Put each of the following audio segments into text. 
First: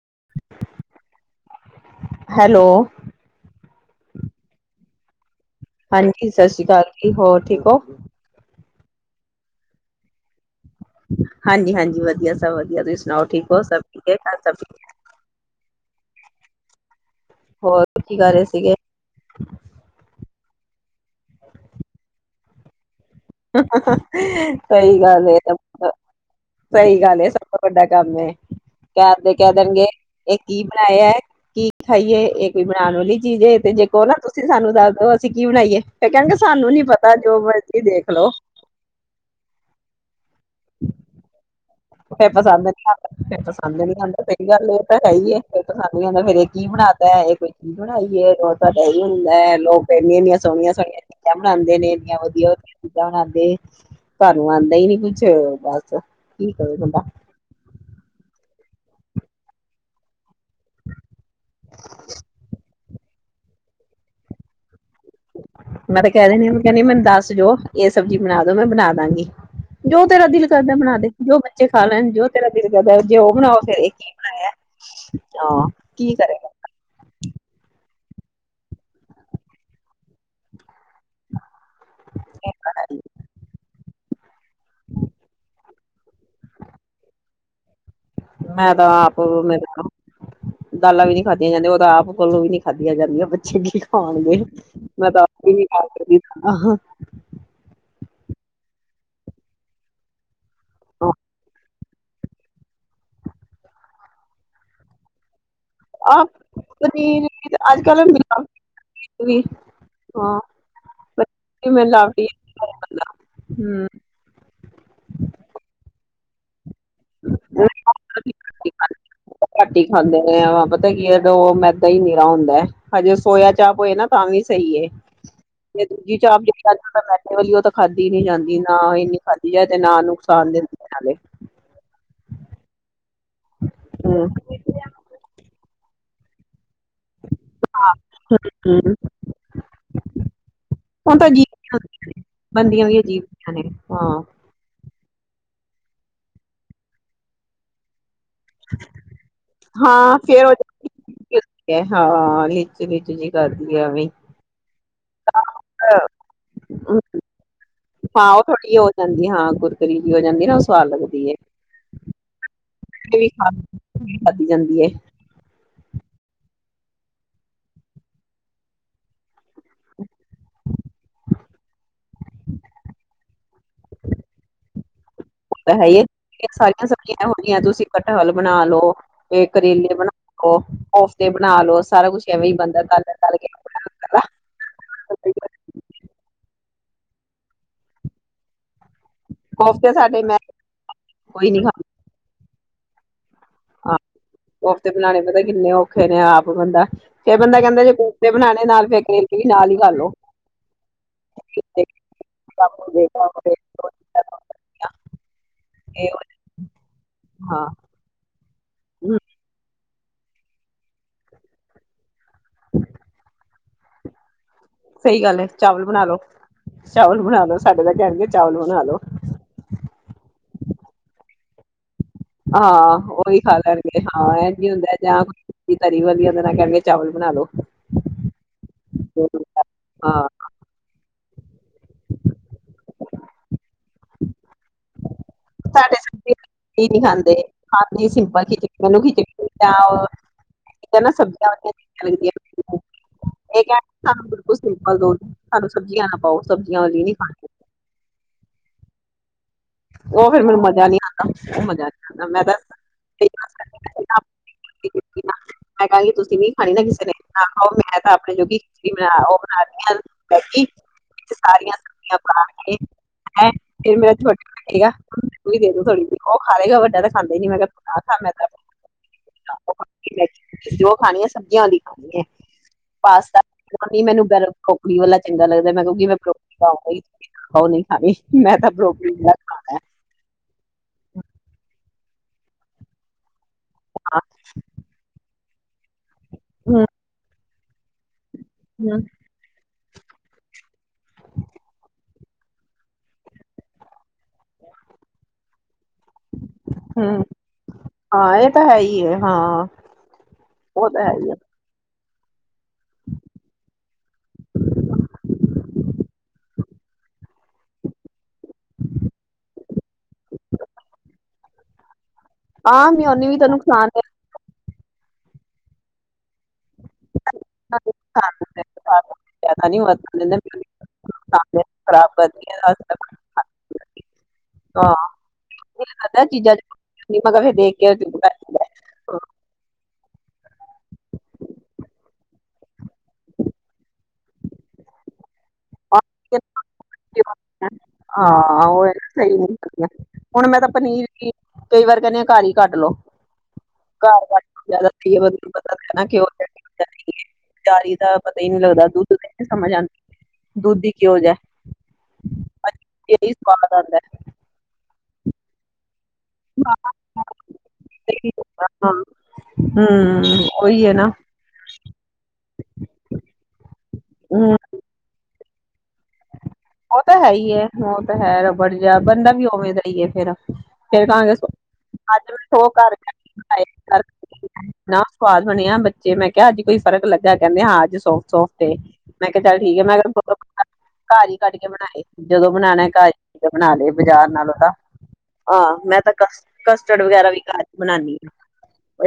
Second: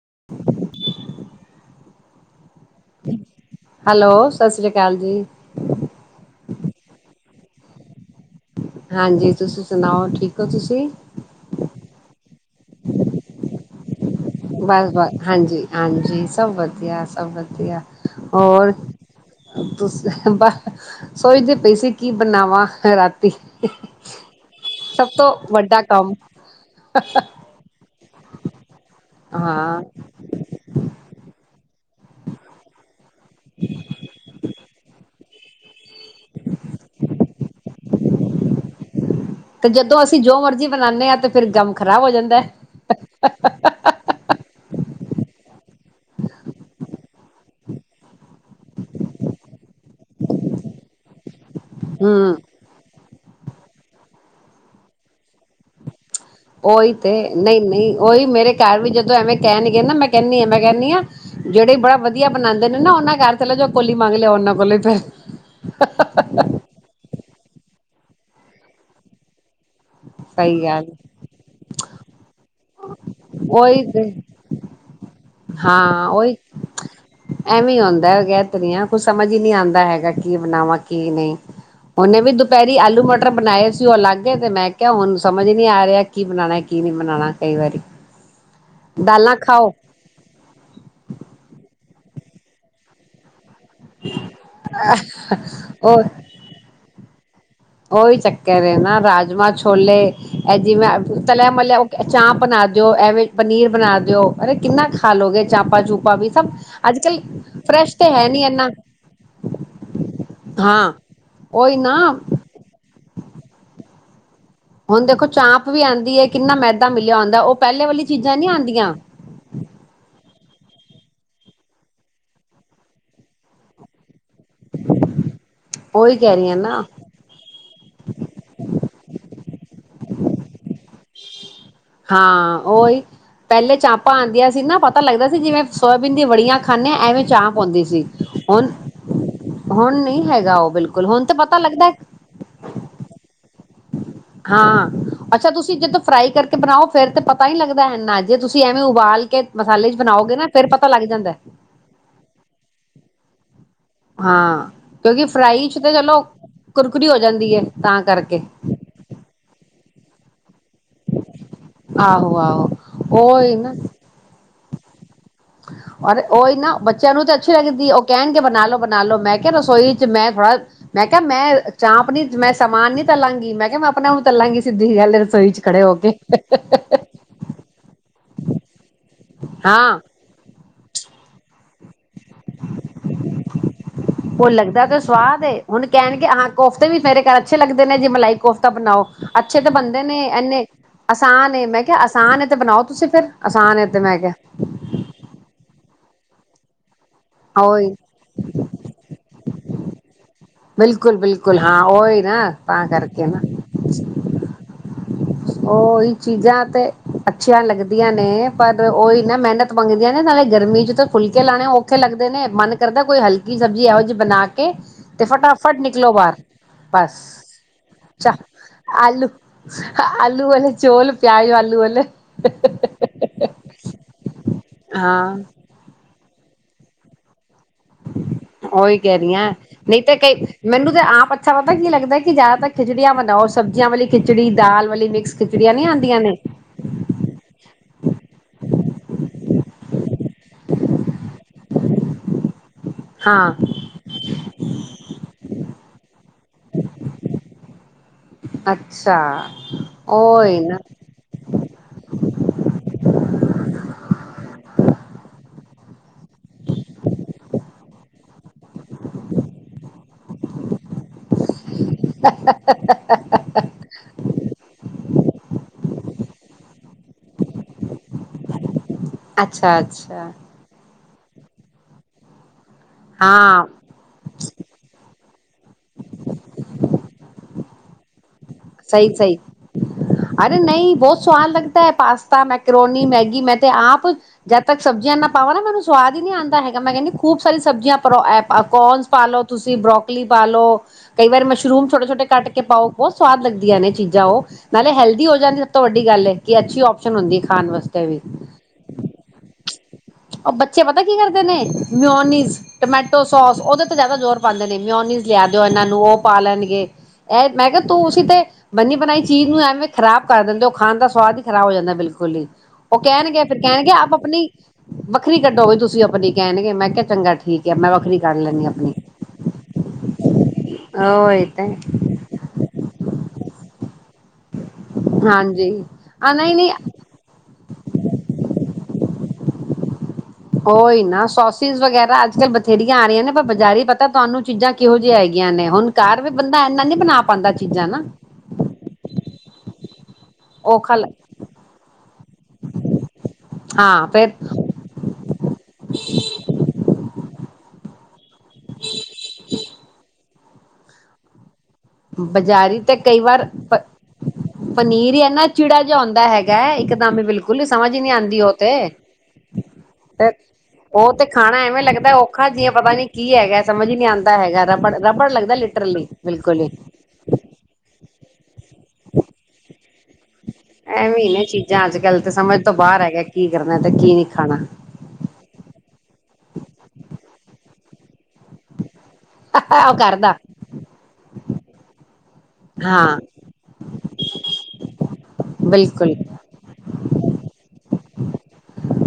[inaudible] [unintelligible] Hello hello ਸਤਿ ਸ਼੍ਰੀ ਅਕਾਲ ਜੀ ਹਾਂਜੀ ਸਤਿ ਸ਼੍ਰੀ ਅਕਾਲ ਜੀ ਹੋਰ ਠੀਕ ਹੋ ਹਾਂਜੀ ਤੁਸੀਂ ਸੁਣਾਓ ਠੀਕ ਹੋ ਤੁਸੀਂ ਹਾਂਜੀ ਹਾਂਜੀ ਵਧੀਆ ਸਭ ਵਧੀਆ ਤੁਸੀਂਣਾਓ ਠੀਕ ਹੋ ਸਭ ਠੀਕ ਹੈ ਘਰ ਸਭ ਠੀਕ ਬਸ ਬਸ ਹਾਂਜੀ ਹਾਂਜੀ ਜੀ ਸਭ ਵਧਆ ਸਭ ਵਧੀਆ ਹੋਰ ਕੀ ਕਰ ਰਹੇ ਹੋਰ ਸੀਗੇ ਤੁਸੀ ਅੱ ਸੋਚਦੀ ਪਈ ਸੀ ਕੀ ਬਣਾਵਾਾਂ ਰਾ ਸਹੀ ਗੱਲ ਤੋਂ ਏ, ਵੱਡਾ ਕੰਮ ਸਹੀ ਗੱਲ ਏ ਸਭ ਤੋਂ ਵੱਡਾ ਕੰਮ ਹੈ ਕਦੇ ਕਹਿ ਹਾਂ ਦੇਣਗੇ ਇਹ ਕੀ ਬਣਾਏ ਹੈ ਕੀ ਖਾਈਏ ਇਹ ਕੋਈ ਬਣਾਉਣ ਵਾਲੀ ਜੇ ਤੇ ਜੇ ਕੋੋ ਨਾ ਤੁਸੀਂ ਸਾਨੂੰ ਦੱਸ ਕੀ ਬਣਾਈਏ ਕਹਣ ਗੇ ਸਾਨੂੰ ਨੀ ਪਤਾ ਜੋ ਮਰਜ਼ ਦੇਖ ਲੋ ਤੇ ਜਦੋਂ ਅਸੀਂ ਜੋ ਮਰਜੀੀ ਬਣਾਉਂਦੇ ਹਾਂ ਤੇ ਫਿਰ ਗਮ ਖ਼ਰਾਬ ਹੋ ਜਾਂਦਾ ਪਸੰਦ ਨੀ ਆਂਦਾ ਪਸੰਦ ਨੀ ਆਉਂਦਾ ਸਹੀ ਗੱਲ ਹੈ ਆਈਏ ਫ ਪਸੰਦ ਨੀ ਹੁੰਦਾ ਫੇਿਰ ਇਹ ਕੀ ਬਣਾ ਤ ਇਹ ਬਣਾਈਏ ਰੋਜ਼ ਤਾਂ ਡਹੀ ਹੁੰਦਾ ਲੋਕ ਪਹਿੰਦੀ ਇਨੀਆਂ ਸੋਹਣੀਆਂ ਸੋਣੀਆਂ ਬਣਾਉਂਦੇ ਨੇ ਇੰੀਆਂ ਹਮ ਵਧੀਆ ਵਧੀਆ ਬਨਾਏਦੇ ਨਹੀਂ ਸਵੇਰ ਵਾਸਤੇ ਉਹੀ ਤੇ ਨਹੀਂ ਨਹੀਂ ਉਓਹੀ ਮੇਰੇ ਘਰ ਵੀ ਜਦੋਂ ਐਵੇਂ ਕਹਿਣਗੇ ਨਾ ਮੈਂ ਕਹਿੰਦੀ ਐ ਮੈਂ ਕਹਿੰਦੀ ਹਾਂ ਜਿਹੜੇ ਬੜਾ ਵਧੀਆ ਬਣਾਉਂਦੇ ਨੇ ਨਾ ਉਹਨਾਂ ਘਰ ਜੋ ਕੋਲੀ ਮਗਲੇ ਉਹਨ ਕੋਲ ਲੀ ਮੈਂ ਤੇ ਕਹਿ ਦੇਣੀ ਹ ਕਹਿੰਣੀ ਮੈਨੂੰ ਦੱਸ ਜੋ ਇਹ ਸਬਜ਼ੀ ਬਣਾ ਦੋ ਮੈਂ ਬਣਾ ਦਾਂਗੀ ਜੋ ਤੇਰਾ ਦਿਲ ਸਹੀ ਕਰਦਾ ਗੱਲ ਬਣਾ ਦੇ ਜੋ ਬੱਚੇ ਖਾ ਲੈਣ ਜੋ [unintelligible] ਜੇ ਉਹ ਬਣਾਓ ਫੇਰ ਉਹੀ ਇਹ ਕੀ ਤੇ ਬਣਾਇਆ। ਹਾਂ ਕੀ ਓਹੀ ਕਰੇਗਾ ਐਵੇ [unintelligible] ਕੁਛ ਸਮਝ ਹੀ ਨਹੀਂ ਆਉਂਦਾ ਹੈਗਾ ਕੀ ਬਣਾਵਾਂ ਕੀ ਨਹੀਂ ਹੁਣੇ ਵੀ ਦੁਪਹਿਰੀ ਆਲੂ ਮਟਰ ਬਣਾਏ ਸੀ ਉਹ ਲੱਗ ਗਏ ਤੇ ਮੈਂ ਕਿਹਾ ਹੁਣ ਸਮਝ ਨੀ ਆ ਰਿਹਾ ਕੀ ਬਣਾਉਣਾ ਕੀ ਨੀ ਬਣਾਉਣਾ ਕਈ ਵਾਰੀ ਮੈਂ ਤਾਂ ਆਪ ਦਾਲਾਂ ਖਾਓ ਮੇਰੇ ਦਾਲਾਂ ਵੀ ਨੀ ਖਾਦੀਆਂ ਜਾਂਦੀਆਂ ਉਹ ਤਾਂ ਆਪ ਕੋਲੋਂ ਵੀ ਨੀ ਖਾਦੀਆਂ ਜਾਂਦੀਆਂ। [unintelligible] ਖਾਣਗੇ ਮੈਂ ਤਾਂ ਉਹ ਆਪ [inaudible] ਉਹੀ ਚੱਕਰ ਹੈ ਨਾ ਰਾਜਮਾਂ, ਛੋਲੇ ਇਹ ਜਿਵੇਂ ਤਲਿਆ ਮਲਿਆ ਚਾਪ ਬਣਾ ਦਿਓ, ਇਹਵੇ ਪਨੀਰ ਬਣਾ ਦਿਓ ਅਰੇ ਕਿੰਨਾ ਖਾ ਲਓਗੇ ਚਾਪ ਪਾ ਚੂਪਾ ਆ ਵੀ ਸਭ ਅੱਜ ਕੱਲ ਪਨੀਰ ਅੱਜ ਫਰੈਸ਼ ਕੱਲ ਤੇ ਹੈ ਨੀ ਮਿਲਾਵਟੀ ਇਨਾ ਵੀ ਹਾਂ ਉਹੀ ਨਾ। ਹਮ ਹੁਣ ਦੇਖੋ ਚਾਂਪ ਵੀ ਆਉਂਦੀ ਹੈ ਕਿੰਨਾ ਮੈ ਮਿਲਿਆ ਹੁੰਦਾ ਉਹ ਪਹਿਲੇ ਵਾਲੀ ਚੀਜ਼ਾਂ ਨੀ ਆਦੀਆਂ। ਘੱਟ ਹੀ ਖਾਂਦੇ ਨੇ [inaudible] ਪਤਾ ਕੀ ਉਦੋਂ ਮੈਦਾ ਹੀ ਨੀਰਾ ਹੁੰਦਾ ਹਜੇ ਸੋਇਆ ਚਾਪ ਹੋਏ ਨਾ ਤਾਂ ਵੀ ਸਹੀ ਐ ਉਹੀ ਦੂਜੀ ਕਹਿ ਚਾਪ ਰਹੀ ਆ ਜੇ ਨਾ ਤਾਂ ਮੈਦੇ ਵਾਲੀ ਉਹ ਤਾਂ ਖਾਦੀ ਨੀ ਜਾਂਦੀ ਨਾ ਇਨੀ ਖਾਦੀ ਜਾਏ ਤੇ ਨਾ ਨੁਕਸਾਨ [inaudible] ਹਾਂ ਓਹੀ। ਪਹਿਲੇ ਚਾਪਾਂ ਹੂੰ ਆਦੀਆਂ ਸੀ ਨਾ ਪਤਾ ਲੱਗਦਾ ਸੀ ਜਿਵੇਂ ਸੋਇਆਬੀਨ ਦੀ ਬੜੀਆਂ ਖਾਂਦੇ ਹ ਐਵੇਂ ਚਾਹ ਪਾਉਂਦੀ ਸੀ ਹੁਣ, ਹੂੰ ਹੁਣ ਨਹੀਂ ਹੈਗਾ ਉਹ ਬਿਲਕੁਲ ਹੁਣ ਤਾਂ ਤੇ ਪਤਾ ਅਜੀਬ ਲੱਗਦਾ ਬਣਦੀਆਂ ਵੀ ਅਜੀਬ ਨੇ ਹਾਂ ਹਾਂ ਅੱਛਾ ਤੁਸੀਂ ਜਦੋਂ ਫਰਾਈ ਕਰਕੇ ਬਣਾਓ ਫੇਰ ਤੇ ਪਤਾ ਨੀ ਲੱਗਦਾ ਇਨਾ ਜੇ ਤੁਸੀਂ ਐਵੇਂ ਉਬਾਲ ਕੇ ਮਸਾਲੇ ਚ ਹਾਂ ਬਣਾਓਗੇ ਫੇਰ ਨਾ ਉਹ ਫਿਰ ਪਤਾ ਲੱਗ ਜਾਂਦਾ। ਹੈ ਹਾਂ [unintelligible] ਹਾਂ ਕਿਉਂਕਿ ਫਰਾਈ ਚ ਤੇ ਚਲੋ ਕੁਰਕੁਰੀ ਹੋ ਜਾਂਦੀ ਹੈ ਤਾਂ ਕਰਕੇ। ਕੁਰਕੁਰੀ ਜੀ ਹੋ ਜਾਂਦੀ ਨਾ। ਸਵਾਦ ਲੱਗਦੀ ਹੈ ਆਹੋ ਆਹੋ [inaudible] ਉਹੀ ਨਾ ਖਾਦੀ ਜਾਂਦੀ [unintelligible] ਔਰ ਉਹੀ ਨਾ ਬੱਚਿਆਂ ਨੂੰ ਤਾਂ ਅੱਛੀ ਲੱਗਦੀ ਉਹ ਕਹਿਣਗੇ ਬਣਾਲੋ ਬਣਾਲੋ ਮੈਂ ਕਿਹਾ ਰਸੋਈ ਚ ਮੈਂ ਥੋੜਾ ਮੈਂ ਕਿਹਾ ਮੈਂ ਚਾਪ ਨੀ ਮੈਂ ਸਮਾਨ ਨੀ ਤੱਲਾਂਗੀ ਮੈਂ ਕਿਹਾ ਮੈਂ ਆਪਣਾ ਨੂੰ ਤੱਲਾਂਗੀ ਸਿੱਧੀ ਗੱਲ ਰਸੋਈ ਚ ਖੜੇ ਹੋ ਹੈ ਕੇ ਸਾਰੀਆਂ ਸਬਜ਼ੀਆਂ ਇਹੋ ਜਿਹੀਆਂ ਤੁਸੀਂ ਦਾਲ ਬਣਾ ਲੋ ਕਰੇਲੇ ਹਾਂ ਬਣਾ ਲਓ ਕੋਫਤੇ ਬਣਾ ਲੋ ਸਾਰਾ ਕੁਛ ਐਵੇਂ ਹੀ ਬਣਦਾ ਤਲ-ਤਲ ਕੇ ਉਹ ਲੱਗਦਾ ਤੇ ਸਵਾਦ ਏ ਹੁਣ ਕਹਿਣਗੇ ਆ ਕੋਫਤੇ ਵੀ ਮੇਰੇ ਘਰ ਅੱਛੇ ਲੱਗਦੇ ਨੇ ਜੇ ਮਲਾਈ ਕੋਫਤਾ ਬਣਾਓ ਅੱਛੇ ਤੇ ਕੋਫਤੇ ਬੰਦੇ ਸਾਡੇ ਨੇ ਮੈਂ ਇੰਨੇ ਆਸਾਨ ਏ ਮੈਂ ਕਿਹਾ ਆਸਾਨ ਏ ਤੇ ਬਣਾਓ ਤੁਸੀਂ ਫਿਰ ਆਸਾਨ ਏ ਆਹੋ ਤੇ ਮੈਂ ਕਿਹਾ ਕੋਫਤੇ ਬਣਾਣੇ ਪਤਾ ਕਿੰਨੇ ਓਖ ਨੇ ਆਪ ਬੰਦਾ ਫਿਰ ਬੰਦਾ ਕਹਿੰਦਾ ਜੇ ਉਹੀ ਕੁਫਤੇ ਬਣਾਉਣੇ ਨਾਲ ਫ਼ਿਰ ਕਰੇਲੇ ਵੀ ਨਾਲ ਹੀ [unintelligible] ਬਿਲਕੁਲ ਬਿਲਕੁਲ ਹਾਂ ਉਹੀ ਨਾ ਤਾਂ ਕਰਕੇ ਨਾ ਇਹ ਉਹੀ ਹੋ- ਚੀਜ਼ਾਂ ਤੇ ਅੱਛੀਆਂ ਹਾਂ ਲੱਗਦੀਆਂ ਨੇ [unintelligible] ਪਰ ਉਹ ਹੂੰ ਇਨਾ ਮਿਹਨਤ ਮੰਗਦੀਆਂ ਨੇ ਨਾਲੇ ਗਰਮੀ ਚ ਤਾਂ ਫੁਲਕੇ ਲਾਉਣੇ ਔਖੇ ਲੱਗਦੇ ਨੇ ਮਨ ਕਰਦਾ ਕੋਈ ਹਲਕੀ ਸਬਜ਼ੀ ਇਹੋ ਜਿਹੀ ਬਣਾ ਕੇ ਸਹੀ ਤੇ ਗੱਲ ਹੈ ਫਟਾਫਟ ਚਾਵਲ ਬਣਾ ਨਿਕਲੋ ਲੋ ਬਾਹਰ ਬਸ ਚਾਵਲ ਬਣਾ ਲੋ ਸਾਡੇ ਦਾ ਕਹਿਣਗੇ ਚ ਚਾਵਲ ਬਣਾ ਲੋ ਆਲੂ ਆਲੂ ਵਾਲ ਚੋਲ ਪਿਆਜ ਆਲੂ ਵਾਲੇ ਹਾਂ ਉਹੀ ਖਾ ਲੈਣਗੇ ਹਾਂ ਹੁੰਦਾ ਜਾਂ ਹਾਂ ਤਰੀ ਵਾਲੀਆ ਕਰਕੇ ਚਾਵਲ ਬਣਾ ਲੋ ਓਹੀ ਕਹਿ ਰਹੀ ਆ ਨਹੀਂ ਤੇ ਹਾਂ ਕਈ ਮੈਨੂੰ ਤੇ ਆਪ ਅੱਛਾ ਪਤਾ ਕੀ ਲੱਗਦਾ ਕਿ ਜਿਆਦਾਤਰ ਖਿਚੜੀਆਂ ਬਣਾਓ ਸਬਜ਼ੀਆਂ ਵਾਲੀ ਖਿਚੜੀ ਦਾਲ ਵਾਲੀ ਮਿਕਸ ਖਿਚੜੀਆਂ ਨਹੀਂ ਸਾਡੇ ਆਉਂਦੀਆਂ ਨੇ ਨਹੀਂ ਖਾਂਦੇ [unintelligible] ਇੱਕ ਹਾਂ ਬਿਲਕੁਲ ਸਿੰਪਲ ਦੋ ਸਾਨੂੰ ਸਬਜ਼ੀਆਂ ਨਾ ਪਾਓ ਸਬਜ਼ੀਆਂ ਵਾਲੀ ਨਹੀਂ ਖਾਣੀ ਅੱਛਾ ਉਹ ਫਿਰ ਉਹੀ ਮੈਨੂੰ ਨਾ ਮਜ਼ਾ ਨਹੀਂ ਆਉਦਾ ਉਹ ਮਜ਼ਾ ਨਹੀਂਦਾ ਮੈਂ ਤਾਂ ਮੈਂ ਕਹਾਂਗੀ ਤੁਸੀਂ ਨ ਖਾਣੀ ਨਾ ਕਿਸੇ ਨੇ ਨਾ ਖਾਓ ਮੈਂ ਤਾਂ ਆਪਣੇ ਜੋ ਖਿਚ ਉਹ ਬਣਾ ਸਾਰੀਆਂ [unintelligible] [unintelligible] ਇਹਗਾ ਦੇ ਦ ਥੋੜੀ ਜ ਉਹ ਖਾਗਾ ਵੱਡਾ ਤਾਂ ਖਾਂਦੇ ਨੀ ਮੈਂ ਕਿਹਾ ਖਾਂ ਮੈਂ ਤਾਂ ਅੱਛਾ-ਅੱਛਾ। ਮੈਗੀ ਜੋ ਖਾਣੀ ਹੈ ਸਬਜ਼ੀਆਂ ਵਾਲੀ ਖਾਣੀ ਹੈ ਪਾਸਤਾ ਹਾਂ ਮੈਨੂੰ ਗਰਮ ਖੋਕੜੀ ਵਾਲਾ ਚੰਗਾ ਲੱਗਦਾ ਮੈਂ ਕਿਉਂਕਿ ਮੈਂ ਉਹ ਖਾਉਗੀ ਰੋਟੀ ਨੀ ਖਾਨੀ ਮੈਂ ਤਾਂ ਸਹੀ ਬਰੋਕਲੀ ਸਹੀ ਖਾਣਾ ਅਰੇ ਨਹੀਂ ਬਹੁਤ ਸਵਾਦ ਲੱਗਦਾ ਏ। ਪਾਸਤਾ ਮੈਕਰੋਨੀ ਮੈਗੀ ਮੈਂ ਤੇ ਆਪ ਜਦ ਤੱਕ ਸਬਜ਼ੀਆਂ ਨਾ ਪਾਵਣਾ ਮੈਨੂੰ ਸੁ ਸਵਾਦ ਇ ਨੀ ਆਦਾ ਹੈਗਾ ਹੂੰ ਮੈਂ ਕੇਹਿ ਦੀ ਖੂਬ ਸਾਰੀ ਸਬ ਸਬਜ਼ੀਆਂ ਉਪਰੋ ਦੀ ਏ ਪਾ ਹੂੰ ਕੋਰਨਸ ਨਾ ਲਓ ਤੁਸੀਂ ਬਰੋਕ ਲੀ ਪਾਲ ਲੋ ਕਈ ਵਾਰੀ ਮਸ਼ਰੂਮ ਛੋਟੇ-ਛੋਟੇ ਕੱਟ ਪਾਓ ਬੋਤ ਸਵਾਦ ਲੱਗਦੀਆਂ ਨੇ ਚੀਜ਼ਾਂ ਉਹ ਨਾਲੇ ਹੈਲਦੀ ਹੋ ਜਾਂਦੀ ਤੋਂ ਵੱਡੀ ਗੱਲ ਹੈ ਕਿ ਅੱਛੀ ਔਪਸ਼ਨ ਹੂੰ ਹੁੰਦੀ ਖਾਣ ਵਾਸਤੇ ਵੀ। ਹਾਂ ਇਹ ਤਾਂ ਹੈ ਹੀ ਹੈ ਹਾਂ ਉਹ ਬੱਚੇ ਪਤਾ ਤਾਂ ਹੈ ਕੀ ਹੀ ਹੈ ਕਰਦੇ ਨੇ ਮਿਓਨੀਜ਼, ਟਮੈਟੋ ਸੋਸ ਉਹਦੇ ਤੇ ਜ਼ਿਆਦਾ ਜ਼ੋਰ ਪਾਦੇ ਨੇ ਮਿਓਨੀਜ਼ ਲਿਆ ਦਿਓ ਇਹਨਾਂ ਨੂੰ ਉਹ ਪਾ ਲੈਣਗੇ। ਇਹ ਮੈਂ ਕਿਹਾ ਤੂੰ ਤੇ ਬੰਨੀ ਬਣਾਈ ਚੀਜ਼ ਨੂੰ ਐਵੇਂ ਖ਼ਰਾਬ ਕਰ ਦਿੰਦੇ ਉਹ ਖਾਣ ਦਾ ਸਵਾਦ ਹੀ ਖਰਾਬ ਹੋ ਜਾਂਦਾ ਬਿਲਕੁਲ ਗੁਲੀ, ਉਹ ਆਮ ਹੀ ਉਹਨੇ ਵੀ ਕਹਿਣਗੇ ਤਾਂ ਫਿਰ ਨੁਕਸਾਨ ਕਹਿਣਗੇ ਆਪ ਆਪਣੀ ਵੱਖਰੀ ਕੱਢੋ ਵੀ ਤੁਸੀਂ ਆਪਣੇ ਕਹਿਣਗੇ ਮੈਂ ਕਿਹਾ ਚੰਗਾ ਠੀਕ ਆ। ਮੈਂ ਵੱਖਰੀ ਕਰ ਲੈਣੀ ਆਪਣੀ ਜ਼ਿਆਦਾ ਨੀ ਵਰਤਣ ਦਿੰਦੇ ਹੋਰ ਸਾਹਮਣੇ ਏਦਾਂ ਖਰਾਬ [unintelligible] ਹਾਂਜੀ ਆ [unintelligible] ਨਹੀਂ ਨਹੀਂ [unintelligible] ਉਹੀ ਨਾ ਸੋਸਿਸ ਵਗੈਰਾ ਅੱਜ ਕੱਲ ਬੱਚ ਜੇਡੀਆਂ ਆ ਰਹੀਆਂ ਨੇ ਆਪਾ ਬਜ਼ਾਰੀ ਬ ਤਾਂ ਤੁਹਾਨੂੰ ਚੀਜ਼ਾਂ ਕਿਹੋ ਜਿਆਂ ਹੈਗੀਆਂ ਨੇ ਹੁਣ ਘਰ ਵੀ ਬੰਦਾ ਇਨਾ ਨੀ ਬਣਾ ਪਾਉਂਦਾ ਚੀਜ਼ਾਂ ਨਾ ਹਾਂ ਉਹ ਸਹੀ ਹੁਣ ਮੈਂ ਤਾਂ ਔਖਾ ਪਨੀਰ ਲੱਗ ਕਈ ਵਾਰ ਕਹਿੰਦੀ ਆ ਘਰ ਹੀ ਕੱਢ ਲੋਓ ਹਾਂ ਘਰ ਫੇਰ ਕੱਢ ਪਤਾ ਕਿ ਤਾਰੀ ਤਾਂ ਪਤਾ ਹੀ ਨੀ ਲੱਗਦਾ। ਦੁੱਧ ਦਹੀਂ ਦੀ ਸਮਝ ਨੀ ਆਦਾ। ਦੁੱਧ ਦੀ ਕਿ ਹੋ ਜਿਆ। ਬਾਜ਼ਾਰੀ ਤੇ ਕਈ ਵਾਰ ਪ ਆਉਂਦਾ ਹੈ ਪਨੀਰ ਹੀ ਏਨਾ ਚਿੜਾ ਸਮਝ ਆਉਂਦਾ ਹੈਗਾ ਇੱਕਦਮ ਬਿਲਕੁਲ ਸਮਝ ਨੀ ਆਉਂਦੀ ਉਹ ਤੇ ਹਮ ਤੇ ਉਹੀ ਹੈ ਨਾ ਉਹ ਤੇ ਖਾਣਾ ਐਵੇਂ ਲੱਗਦਾ ਔਖਾ ਜਿ ਪਤਾ ਨੀ ਕੀ ਹੈਗਾ ਸਮਝ ਹੀ ਨੀ ਆਉਂਦਾ ਹਮ ਹੈਗਾ ਰਬੜ ਰਬੜ ਲੱਗਦਾ ਲ ਬਿਲਕੁਲ ਹੀ ਉਹ ਤਾਂ ਹੈ ਹੀ ਹੈਲਪ [unintelligible] ਜਾ ਬੰਦਾ ਵੀ ਉਵੇਂ ਦਾ ਏ ਇਹ ਫਿਰ ਅ ਫੇਰ ਐਵੇਂ ਕਹਾਂਗੇ ਅੱਜ ਨੇ ਚੀਜ਼ਾਂ ਅੱਜ ਕੱਲ ਤੇ ਸਮਝ ਤੋਂ [unintelligible] ਘਰ ਬਾਹਰ ਹੈਗਾ ਕੀ ਬਣਾਏ ਕਰਨਾ ਤੇ ਕੀ ਨਹੀਂ ਖਾਣਾ ਐਨਾ ਸਵਾਦ ਬਣਿਆ ਬੱਚੇ ਮੈਂ ਕਿਹਾ ਅੱਜ ਕੋਈ ਫਰਕ ਲੱਗਾ, ਕਹਿੰਦੇ ਹ ਅਜ ਸੋਫਟ ਏ, ਮੈਂ ਕਿਹਾ ਚੱਲ ਠੀਕ ਹੈ ਉਹ ਮੈਂ ਕਿਹਾ ਕਰਦਾ ਬਾਰੀਕ ਕਟ ਕੇ ਬਣਾਏ ਜਦੋਂ ਬਣਾਉਣਾ ਏ ਘਰ ਹਾਂ ਜਾ ਕੇ ਬਣਾ ਲਏ ਬਜ਼ਾਰ ਨਾਲੋਂ ਤਾਂ ਹਾਂ ਮੈਂ ਤਾਂ ਬਿਲਕੁਲ ਕ ਕਸਟਰਡ ਵਗੈਰਾ ਵੀ ਘਰ ਹੀ ਬਣਅ ਉਹਣਾੀ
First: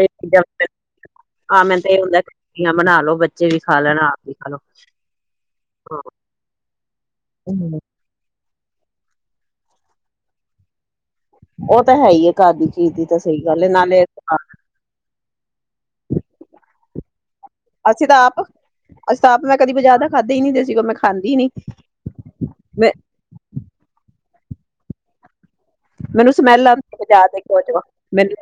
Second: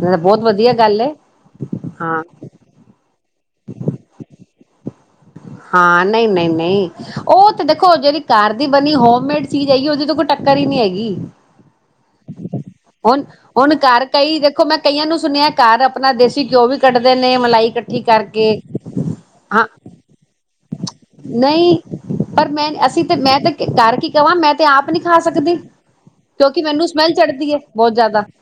ਹਾ ਬਹੁਤ ਚੀਜ਼ਾਂ ਵਧੀਆ ਗੱਲ ਹੈ ਆਾਂ, ਮੈਨ ਤਾਂ ਇਹ ਹੁੰਦਾ ਹਾਂ ਸਬਜੀਆਂ ਬਣਾ ਲੋੋ ਬੱਚੇ ਬੱਚੇ ਵੀ ਖਾ ਲੈਣਾ ਆਪ ਵੀ ਖਾ ਲੋ ਹਾਂ ਨਹੀਂ ਨਹੀਂ ਨਹੀਂ ਉਹ ਤੇ ਹਾਂ ਦੇਖੋ ਜਿਹੜੀ ਕਾਰ ਦੀ ਬਣੀ ਹੋਮੇਡ ਚੀਜ਼ ਹੈਗੀ ਉਹਦੀ ਤੋਂ ਕੋਈ ਟੱਕਰ ਨ ਨਹੀਂ ਹੈਗੀ ਉਹ ਤਾਂ ਹੈ ਹੀ ਘਰ ਦੀ ਚੀਜ਼ ਦੀ ਤਾਂ ਹੁਣ ਸਹੀ ਗੱਲ ਹੈ ਹੁਣ ਨਾਲੇ ਘਰ ਕਈ ਦੇਖੋ ਮੈਂ ਕਈਆਂ ਨੂੰ ਸੁਣਿਆ ਘਰ ਆਪਣਾ ਦੇਸੀ ਘਿਓ ਵੀ ਕੱਢਦੇ ਨੇ ਮਲਾਈ ਇਕੱਠੀ ਅਸੀਂ ਤਾਂ ਆਪ ਕਰਕੇ ਅਸੀਂ ਤਾਂ ਆਪ ਮੈਂ ਹਾਂ ਕਦੀ ਬਾਜ਼ਾਰ ਦਾ ਖਾਧਾ ਹੀ ਨੀ ਦੇਸੀ ਘਿਓ ਮੈਂ ਖਾਂਦੀ ਹੀ ਨੀ ਨਹੀਂ ਪਰ ਮੈਂ ਅਸੀਂ ਤੇ ਮੈਂ ਤਾਂ ਘਰ ਕੀ ਕਾਂ ਮੈਂ ਤੇ ਆਪ ਨੀ ਖਾ ਸਕਦੀ ਮੈਨੂੰ ਕਿਉਂਕਿ ਸਮੈਲ ਆਉਂਦੀ ਮੈਨੂੰ ਹੈ ਸਮੈਲ ਬਜਾਰ ਦੇ ਚੜ੍ਹਦੀ ਹੈ ਘਿਉਓ ਚੋ ਬਹੁਤ ਜ਼ਿਆਦਾ ਮੈਨੂੰ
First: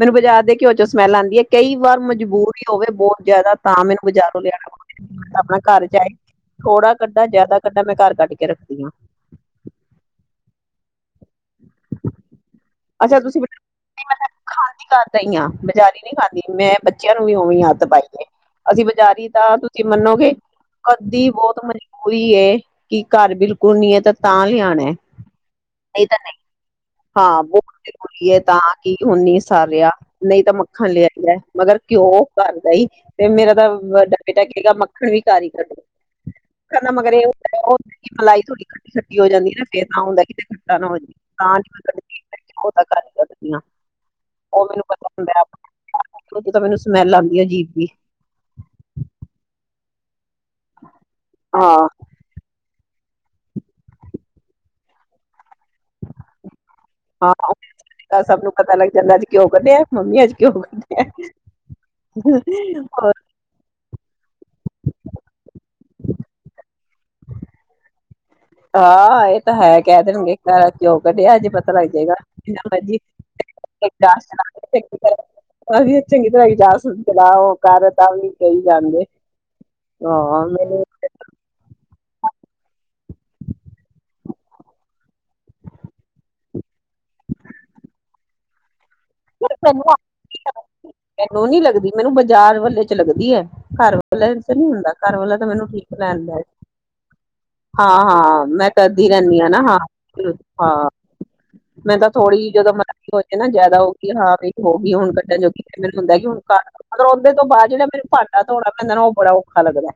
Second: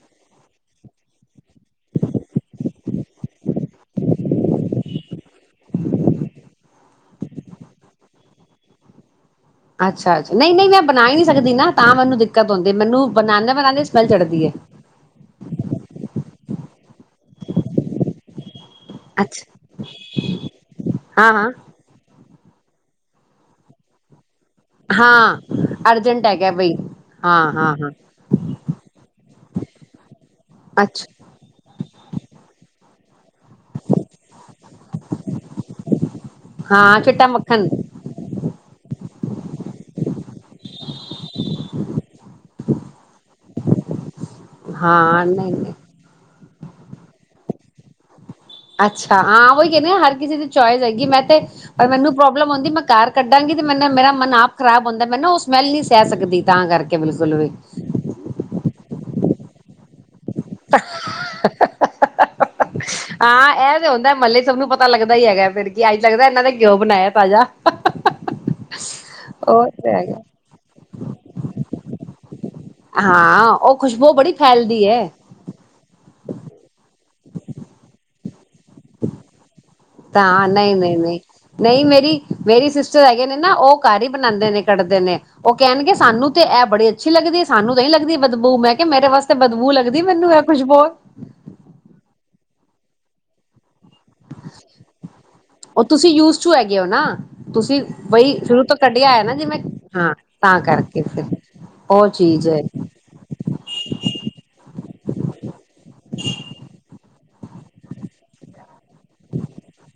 ਮੈਨੂੰ ਬਜਾ ਦੇ ਘਿਓ ਚੋ ਸਮੈਲ ਆਉਂਦੀ ਹੈ ਕਈ ਵਾਰ ਮਜਬੂਰੀ ਹੋਵੇ ਬਹੁਤ ਜਿਆਦਾ ਤਾਂ ਮੈਨੂੰ ਬਾਜ਼ਾਰੋਂ ਲਿਆਣਾ ਪੈਣਾ ਆਪਣਾ ਘਰ ਜਾਏ ਥੋੜਾ ਕੱਢਾ ਜਿਆਦਾ ਕੱਢਾ ਮੈਂ ਘਰ ਕੱਢ ਕੇ ਰੱਖਦੀ ਹਾਂ ਅੱਛਾ ਅੱਛਾ ਨਹੀਂ ਨਹੀਂ ਮੈਂ ਬਣਾਈ ਨਹੀਂ ਸਕਦੀ ਨਾ ਤਾਂ ਮੈਨੂੰ ਦੇਖ ਅੱਛਾ ਤੁਸੀਂ ਹੈ ਖਾਂਦੀ ਘਰ ਦਾ ਹੀ ਆ ਬਜ਼ਾਰੀ ਨਹੀਂੀ ਖਾਂਦੀ ਮੈਂ ਬੱਚਿਆਂ ਨੂੰ ਵੀ ਉਵੇਂ ਹੀ ਆਫਟਰ ਪਾਈ ਏ ਅਸੀਂ ਬਜ਼ਾਰੀ ਅੱਛਾ ਤਾਂ ਤੁਸੀਂ ਮੰਨੋ ਗੇ ਕੱਦੀ ਹਾਂ ਹਾਂ ਬਹੁਤ ਮਜਬੂਰੀ ਏ ਕਿ ਘਰ ਬਿਲਕੁਲ ਨੀ ਐ ਤਾਂ ਤਾਂ ਲਿਆਣਾ ਹਾਂ ਅਰਜੈਂਟ ਹੈਗਾ ਬਈ ਹਾਂ-ਹਾਂ, ਲੀਏ ਤਾਂ ਕਿ ਹੁਣ ਨੀ ਸਰਿਆ ਨਹੀਂ ਤਾਂ ਮੱਖਣ ਅੱਛਾ ਲਿਆਦਾ ਮਗਰ ਘਿਓ ਕਰਦਾ ਹੀ ਤੇ ਮੇਰਾ ਤਾਂ ਵੱਡਾ ਬੇਟਾ ਕਹੇਗਾ, ਮੱਖਣ ਵੀ ਘਰ ਹੀ ਕੱਢੋ ਮੱਖਣ ਦਾ ਹਾਂ ਮਗਰ ਇਹ ਚਿੱਟਾ ਮੱਖਣ ਉਹ ਮਲਾਈ ਥੋੜੀ ਖੱਟੀ-ਖੱਟੀ ਹੋ ਜਾਂਦੀ ਹੈ ਨਾ ਫੇਰ ਤਾਂ ਹੁੰਦਾ ਕਿ ਖੱਟਾ ਨਾ ਹੋਜੇ ਤਾਂ ਦਾ ਘਰ ਹੀ ਕੱਢਦੀ ਹਾਂ ਹਾਂ ਨਹੀਂ, ਉਦੇ ਚ ਤਾਂ ਮੈਨੂੰ ਸਮੈਲ ਆਦੀ ਆ ਅਜੀਬ ਜੀ, ਅੱਛਾ ਹਾਂ ਉਹੀ ਕਹਿੰਦੇ ਆ ਹਰ ਕਿਸੇ ਦੀ ਚੋਇਸ ਹੈਗੀ ਮੈਂ ਤੇ ਹਾਂ ਪਰ ਮੈਨੂੰ ਪ੍ਰੋਬਲਮ ਆਦੀ ਮੈਂ ਕਾਰ ਕੱਢਾਂਗੀ ਤੇ ਮੈਨੂੰ ਮੇਰਾ ਮਨ ਆਪ ਖਰਾਬ ਹੁੰਦਾ ਮੈ ਨਾ ਉਸ ਸਮੈਲ ਨੀ ਸਹਿ ਸਕਦੀ ਤਾਂ ਕਰਕੇ ਬਿਲਕੁਲ ਵੀ ਘਿਉ ਕੱਢਿਆ ਮੰਮੀ ਅੱਜ ਘਿਓ ਕੱਢਿਆ ਹਾਂ, ਇਹ ਤੇ ਹੁੰਦਾ ਮਹੱਲੇ ਸਭ ਨੂੰ ਪਤਾ ਲੱਗਦਾ ਹੀ ਹੈਗਾ ਫਿਰ ਕੀ ਅੱਜ ਲੱਗਦਾ, ਇਹਨਾਂ ਦੇ ਕਿਉ? ਬਣਾਇਆ ਤਾਜ਼ਾ ਹਾਂ, ਇਹ ਤਾਂ ਉਹ ਹੈ ਤੇ ਕਹਿ ਹੈਗਾ ਦੇਣਗੇ ਘਰ ਘਿਉ ਕੱਢਿਆ ਜੇ ਪਤਾ ਲੱਗ ਜਾਏਗਾ। ਜਿੰਨਾ ਮਰਜੀ ਹਾਂ, ਉਹ ਖੁਸ਼ਬੂ ਇਜਾਜ਼ ਬੜੀ ਚਲਾ ਫੈਲਦੀ ਚੰਗੀ ਹੈ। ਤਰ੍ਹਾਂ ਅਸੀਂ ਚੰਗੀ ਤਰ੍ਹਾਂ ਹੀ ਜਾ ਸੁਣ ਚਲਾ ਉਹ ਕਰ ਤਾਂ ਵੀ ਕਹੀ ਜਾਂਦੇ। ਹਾਂ ਤਾਂ ਮੈਨੂੰ ਨਹੀਂ-ਨਹੀਂ-ਨਹੀਂ-ਨਹੀਂ, ਮੇਰੀ-ਮੇਰੀ ਸੀ। ਹੈਗੇ ਨੇ ਨਾ ਉਹ ਘਰ ਹੀ ਬਣਾਦੇ ਨੇ ਕੱਢਦੇ ਨੇ ਉਹ ਕਹਿਣਗੇ ਸਾਨੂੰ ਤੇ ਇਹ ਬੜੀ ਅੱਛੀ ਲੱਗਦੀ ਸਾਨੂੰ ਤਾਂ ਹੀ ਲੱਗਦੀ ਬਦਬੂ ਮੈਂ ਕਿਹਾ ਮੇਰੇ ਵਾਸਤੇ ਬਦਬੂ ਲੱਗਦੀ ਮੈਨੂੰ ਇਹ ਖੁਸ਼ਬੋ ਮੈਨੂੰ ਨੀ ਲੱਗਦੀ ਮੈਨੂੰ ਬਾਜ਼ਾਰ ਵਾ ਚ ਲੱਗਦੀ ਹੈ। ਘਰ ਵਾਲਾ ਤੇ ਨੀ ਹੁੰਦਾ ਘਰ ਵਾਲਾ ਤਾਂ ਮੈਨੂੰ ਉਹ ਠੀਕ ਤੁਸੀਂ ਲੈਂਦਾ ਯੂਜ ਐ, ਟੂ ਹੈਗੇ ਹੋ ਨਾ ਤੁਸੀਂ ਬਈ ਹਾਂ ਸ਼ੁਰੂ ਮੈਂ ਤੋਂ ਕਰਦੀ ਕੱਢਿਆ ਹੈ ਰਹਿੰਦੀ ਹਾਂ ਜਿਵੇਂ ਨਾ ਹਾਂ ਤਾਂ ਹਾਂ-ਹਾਂ, ਕਰਕੇ ਫਿਰ ਮੈਂ ਉਹ ਤਾਂ ਚੀਜ਼ ਥੋੜ੍ਹੀ ਹੈ ਜਦੋਂ ਮਖਨੀ ਹੋਜੇ ਨਾ ਜਿਆਦਾ ਔ ਹਾਂ ਬਈ ਹੋ ਗਈ ਹੁਣ ਕੱਢਣ ਜੋਗੀ ਕਿ ਮੈਨੂੰ ਹੁੰਦਾ ਕਿ ਹੁਣ ਮਤਲਬ ਔ ਬਾਦ ਨਾ ਜਿਹੜਾ ਮੈਨੂੰ ਭਾਡਾ ਧੋਣਾ। ਪੈਂਦਾ ਨਾ ਉਹ ਬੜਾ ਔਖਾ ਲੱਗਦਾ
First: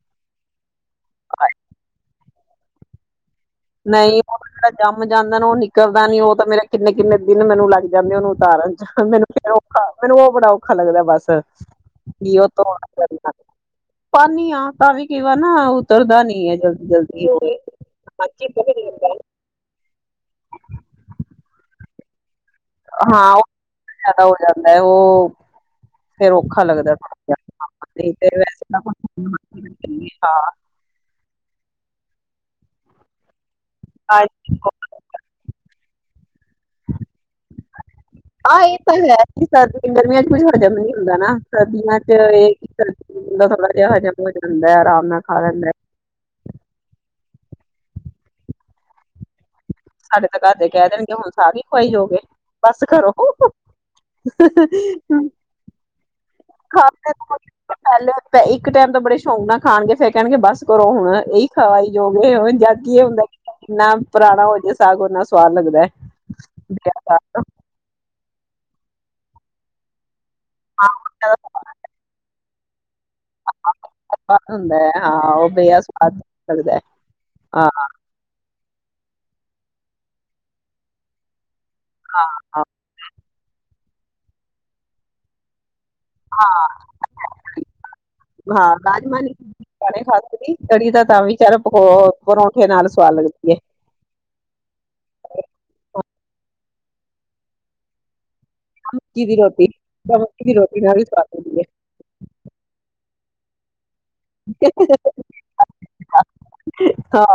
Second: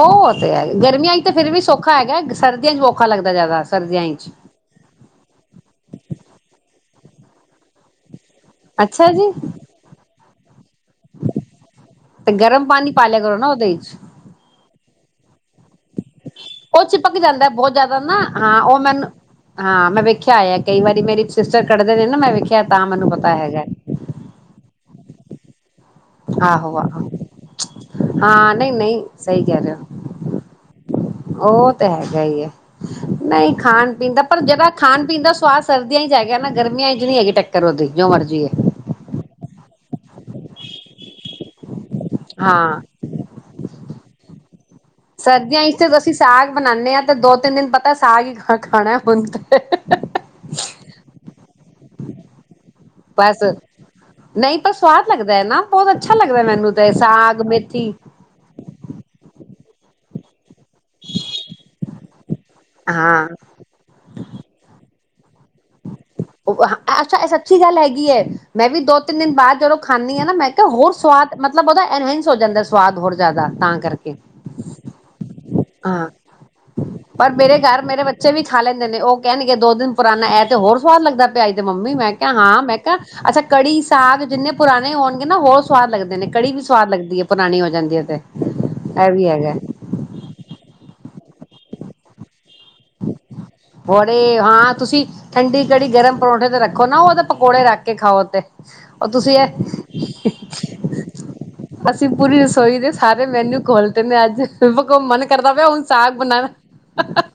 ਉਹ ਤੇ ਹੈ ਗਰਮੀਆਂ ਚ ਤਾਂ ਫਿਰ ਵੀ ਸੌਖਾ ਹੈਗਾ ਸਰ ਦੀਆ ਚ ਔਖਾ ਲੱਗਦਾ, ਜ਼ਿਆਦਾ ਸਰਦੀਆਂ ਨਹੀਂ ਚ ਉਹ ਤਾਂ ਜਿਹੜਾ ਜੰਮ ਜਾਂਦਾ ਨਾ ਉਹ ਨਿਕਲਦਾ ਨੀ ਉਹ ਤਾਂ ਮੇਰਾ ਕਿੰਨੇ-ਕਿੰਨੇ, ਦਿਨ ਮੈਨੁੰ ਲੱਗ ਜਾਂਦੇ ਐ ਉਹਨੂੰ ਤਾਰਨ ਚ ਅੱਛਾ ਜੀ ਮੈਨੂੰ ਔਖਾ ਮੈਨੂੰ ਉਹ ਬਣਾ ਔਖਾ ਲੱਗਦਾ ਬਸ ਤੇ ਕੀ ਉਹ ਗਰਮ ਧੋਣਾ ਪਾਣੀ ਪਾ ਕਰਨਾ ਲਿਆ ਕਰੋ ਬਸ ਨਾ ਉਹਦੇ ਚ ਪਾਨੀ ਆ ਤਾਂ ਵੀ ਕਈ ਵਾਰ ਨਾ ਉਤਰਦਾ ਨੀ ਹੈ, ਉਹ ਚਿਪਕ ਜਲਦੀ-ਜਲਦੀ ਔ ਜਾਂਦਾ ਏ ਬਹੁਤ ਜ਼ਿਆਦਾ ਨਾ ਹਾਂ ਉਹ ਮੈਨੂੰ ਹਾਂ। ਮੈਂ ਵਖ ਆਇ ਕਈ ਵਾਰੀ ਮੇਰੀ ਸਿਸਟਰ ਦੇ ਨੇ ਨਾ ਮੈਂ ਵਖ ਹਾਂ ਉਹ ਜ਼ਿਆਦਾ ਹੋ ਜਾਂਦਾ ਹੈ ਉਹ ਫੇਰ ਔਖਾ ਆਹੋ ਲੱਗਦਾ ਆਹੋ ਨਹੀਂ ਤੇ ਹਾਂ ਵੈਸੇ ਨਹੀਂ ਨਹੀਂ ਸਹੀ ਕਹਿ ਤਾਂ ਰਹੇ ਉਹ ਤੇ ਹੈਗਾ ਹੀ ਹੈ ਨਹੀਂ ਖਾਣ ਪੀਣ ਦਾ ਹਾਂ ਪਰ ਜਿਹੜਾ ਖਾਣ ਪੀਣ ਦਾ ਸਵਾਦ ਸਰਦੀਆਂ ਚ ਹੈਗਾ ਨਾ ਗਰਮੀਆਂ ਚ ਨਹੀ ਹੈਗੀ ਟੱਕਰ ਉਹਦੀ ਜੋ ਮਰਜੀ ਹਾਂ ਇਹ ਤਾਂ ਹੈ ਸਰਦੀ ਗਰਮੀਆਂ ਚ ਕੁਝ ਹਜ਼ਮ ਨ ਹੁੰਦਾ ਨਾ ਸਰਦੀਆਂ ਫ ਇਹ ਹਾਂ ਕਰ ਹੁੰਦਾ ਥੋੜਾ ਜਿਹਾ ਹਜ਼ਮ ਹੋ ਜਾਂਦਾ ਹੈ ਆਰਾਮ ਨਾਲ ਖਾ ਲੈਂਦਾ ਹੈ ਿੰਨ ਦਿਨ ਪਤਾ ਸਾ ਖਾਣਾ ਬੁੰਦਾ ਸਾਡੇ ਤਾਂ ਘਰ ਦੇ ਕਹਿ ਦੇਣਗੇ ਹੁਣ ਸਾਰੇ ਖਈ ਹੋ ਗਏ ਬਸ ਨਹੀਂ ਪਰ ਸਵਾਦ ਲੱਗਦਾ ਹੈ ਨਾ ਬਹੁਤ ਅੱਛਾ ਲੱਗਦਾ ਮੈਨੂੰ ਖਾ ਤੇ ਸਾਗ ਮੇਥੀ ਪਹਿ ਇੱਕ ਟਾਈਮ ਤੋਂ ਬੜੇ ਸ਼ੌਕ ਨਾ ਖਾਣਗੇ ਫੈ ਕਹਿਣਗੇ ਬੱਸ ਕਰੋ ਹੁਣ ਇਹੀ ਖਾਵਾਈ ਯੋਗ ਜਾਕ ਇਹ ਹੁੰਦਾ ਹਾਂ ਇੰਨਾ ਪੁਰਾਣਾ ਹੋ ਜਾੇ ਸਾਗ ਓਨਾ ਸਵਾਦ ਲੱਗਦਾ ਅੱਛਾ ਇਹ ਸਵਾਦ ਸੱਚੀ ਗੱਲ ਹੈਗੀ ਹੈ ਮੈਂ ਵੀ ਦੋ ਤਿੰਨ ਦਿਨ ਬਾਅਦ ਜਦੋਂ ਖਦਾ ਨਾ ਮੈਂ ਕਿਹਾ ਹੋਰ ਸਵਾਦ ਮਤਲਬ ਉਹਦਾ ਐਨਵਿੰਸ ਹੋ ਜਾਂਦਾ ਸਵਾਦ ਹੋਰ ਜ਼ਿਆਦਾ ਤਾਂ ਕਰਕੇ ਹੁੰਦਾ ਹੈ ਹਾਂ ਉਹ ਬੇਆ ਹਾਂ ਸਵਾਦ ਲੱਗਦਾ ਪਰ ਮੇਰੇ ਹਾਂ ਘਰ ਮੇਰੇ ਬੱਚੇ ਵੀ ਖਾ ਲੈਂਦੇ ਨੇ ਉਹ ਕਹਿਣਗੇ ਦੋ ਦਿਨ ਪੁਰਾਾਨਣਾ ਇਹ ਤੇ ਹੋਰ ਸਵਾਦ ਲਗ ਪਿਆ ਜੀ ਮੰਮੀ ਮੈਂ ਕਿਹਾ ਹਾਂ ਮੈਂ ਕਿਹਾ ਅੱਛਾ ਕੜੀ ਸਾਗ ਜਿੰਨੇ ਪੁਰਾਣੇ ਹੋਣਗੇ ਨਾ ਹੋਰ ਸਵਾਦ ਲੱਗਦੇ ਨੇ ਕੜੀ ਵੀ ਸਵਾਦ ਲੱਗਦੀ ਹੈ ਪੁਰਾਣੀ ਹੋ ਜਾਂਦੀ ਹੈ ਤੇ ਹਾਂ ਇਹ ਰਾਜਮਾਂ ਵੀ ਨੀ ਹੈਗਾ ਚਰ ਪਕ ਬੋਂ ਬੜੇ ਹਾਂ ਤੁਸੀਂ ਠੰਡੀ ਕੜੀ ਗਰਮ ਪਰੌਂਠੇ ਤੇ ਰੱਖ ਦੇਖੋ ਨਾ ਉਹਦੇ ਪਕੌੜੇ ਰੱਖ ਕੇ ਖਾਓ ਤੇ ਉਹ ਮੱਕੀ ਦੀ ਤੁਸੀਂ ਰੋਟੀ ਇਹ ਮੱਕੀ ਦੀ ਰੋਟੀ ਨਾਲ ਵੀ ਸਵਾਦ ਲੱਗਦੀ ਹੈ। ਅਸੀਂ ਪੂਰੀ ਰਸੋਈ ਦੇ ਸਾਰੇ ਮੈਨੂ ਕੋਲ ਅੱਜ ਮਨ ਕਰਦਾ ਪਿਆ ਹੁਣ ਸਾਗ ਬਣਾਣਾ ਹ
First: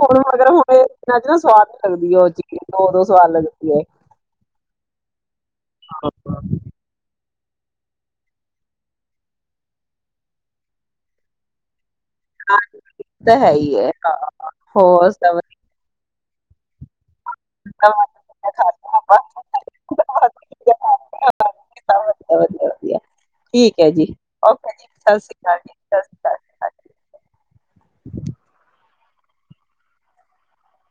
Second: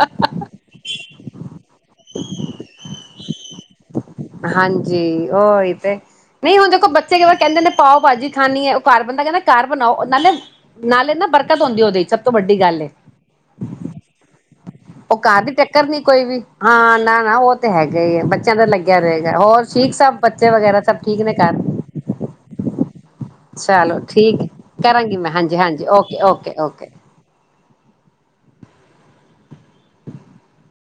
ਹੁਣ ਮਗ ਹੁਣ ਦਿਨਾਂ ਚ ਨਾ ਸਵਾਦ ਲੱਗਦੀ ਹੈ ਉਹ ਚੀਜ਼ ਦੋ ਦੋ ਸਵਾਦ ਲੱਗਦੀ ਹੈ ਹਾਂਜੀ ਉਹਹੀ ਤੇ ਨਹੀਂ ਹੁਣ ਦੇਖੋ ਬੱਚੇ ਕਹਿੰਦੇ ਨੇ ਪਾਓ ਭਾਜੀ ਖਾਣੀ ਹੈ ਉਹ ਕਾਰਬਨ ਦਾ ਕਹਿੰਦਾ ਕਾਰਬਨ ਆਓ ਨਾਲੇ ਨਾਲੇ ਨਾ ਬਰਕਤ ਹੁੰਦੀ ਉਹਦੇ ਸਭ ਤੋਂ ਹਾਂ ਵੱਡੀ ਗੱਲ ਏ ਤਾਂ ਹੈ ਹੀ ਹੈ ਹੋ ਉਹ ਘਰ ਦੀ ਟੱਕਰ ਨੀ ਕੋਈ ਵੀ ਹਾਂ ਨਾ ਨਾ ਉਹ ਤੇ ਹੈਗਾ ਹੀ ਆ ਬੱਚਿਆਂ ਦਾ ਲੱਗ ਹੋਰ ਠੀਕ ਸਭ ਬੱਚੇ ਵਗੈਰਾ ਸਭ ਠੀਕ ਨੇ ਘਰ ਵਧੀਆ ਵਧੀਆ ਠੀਕ ਹੈ ਚਲੋ ਜੀ ਠੀਕ ਓਕੇ ਜੀ ਕਰਾਂਗੀ ਸਤਿ ਮੈਂ ਸ਼੍ਰੀ ਹਾਂਜੀ ਅਕਾਲ ਜੀ ਹਾਂਜੀ ਸਤਿ ਸ਼੍ਰੀ ਓਕੇ ਓਕੇ ਅਕਾਲ ਓਕੇ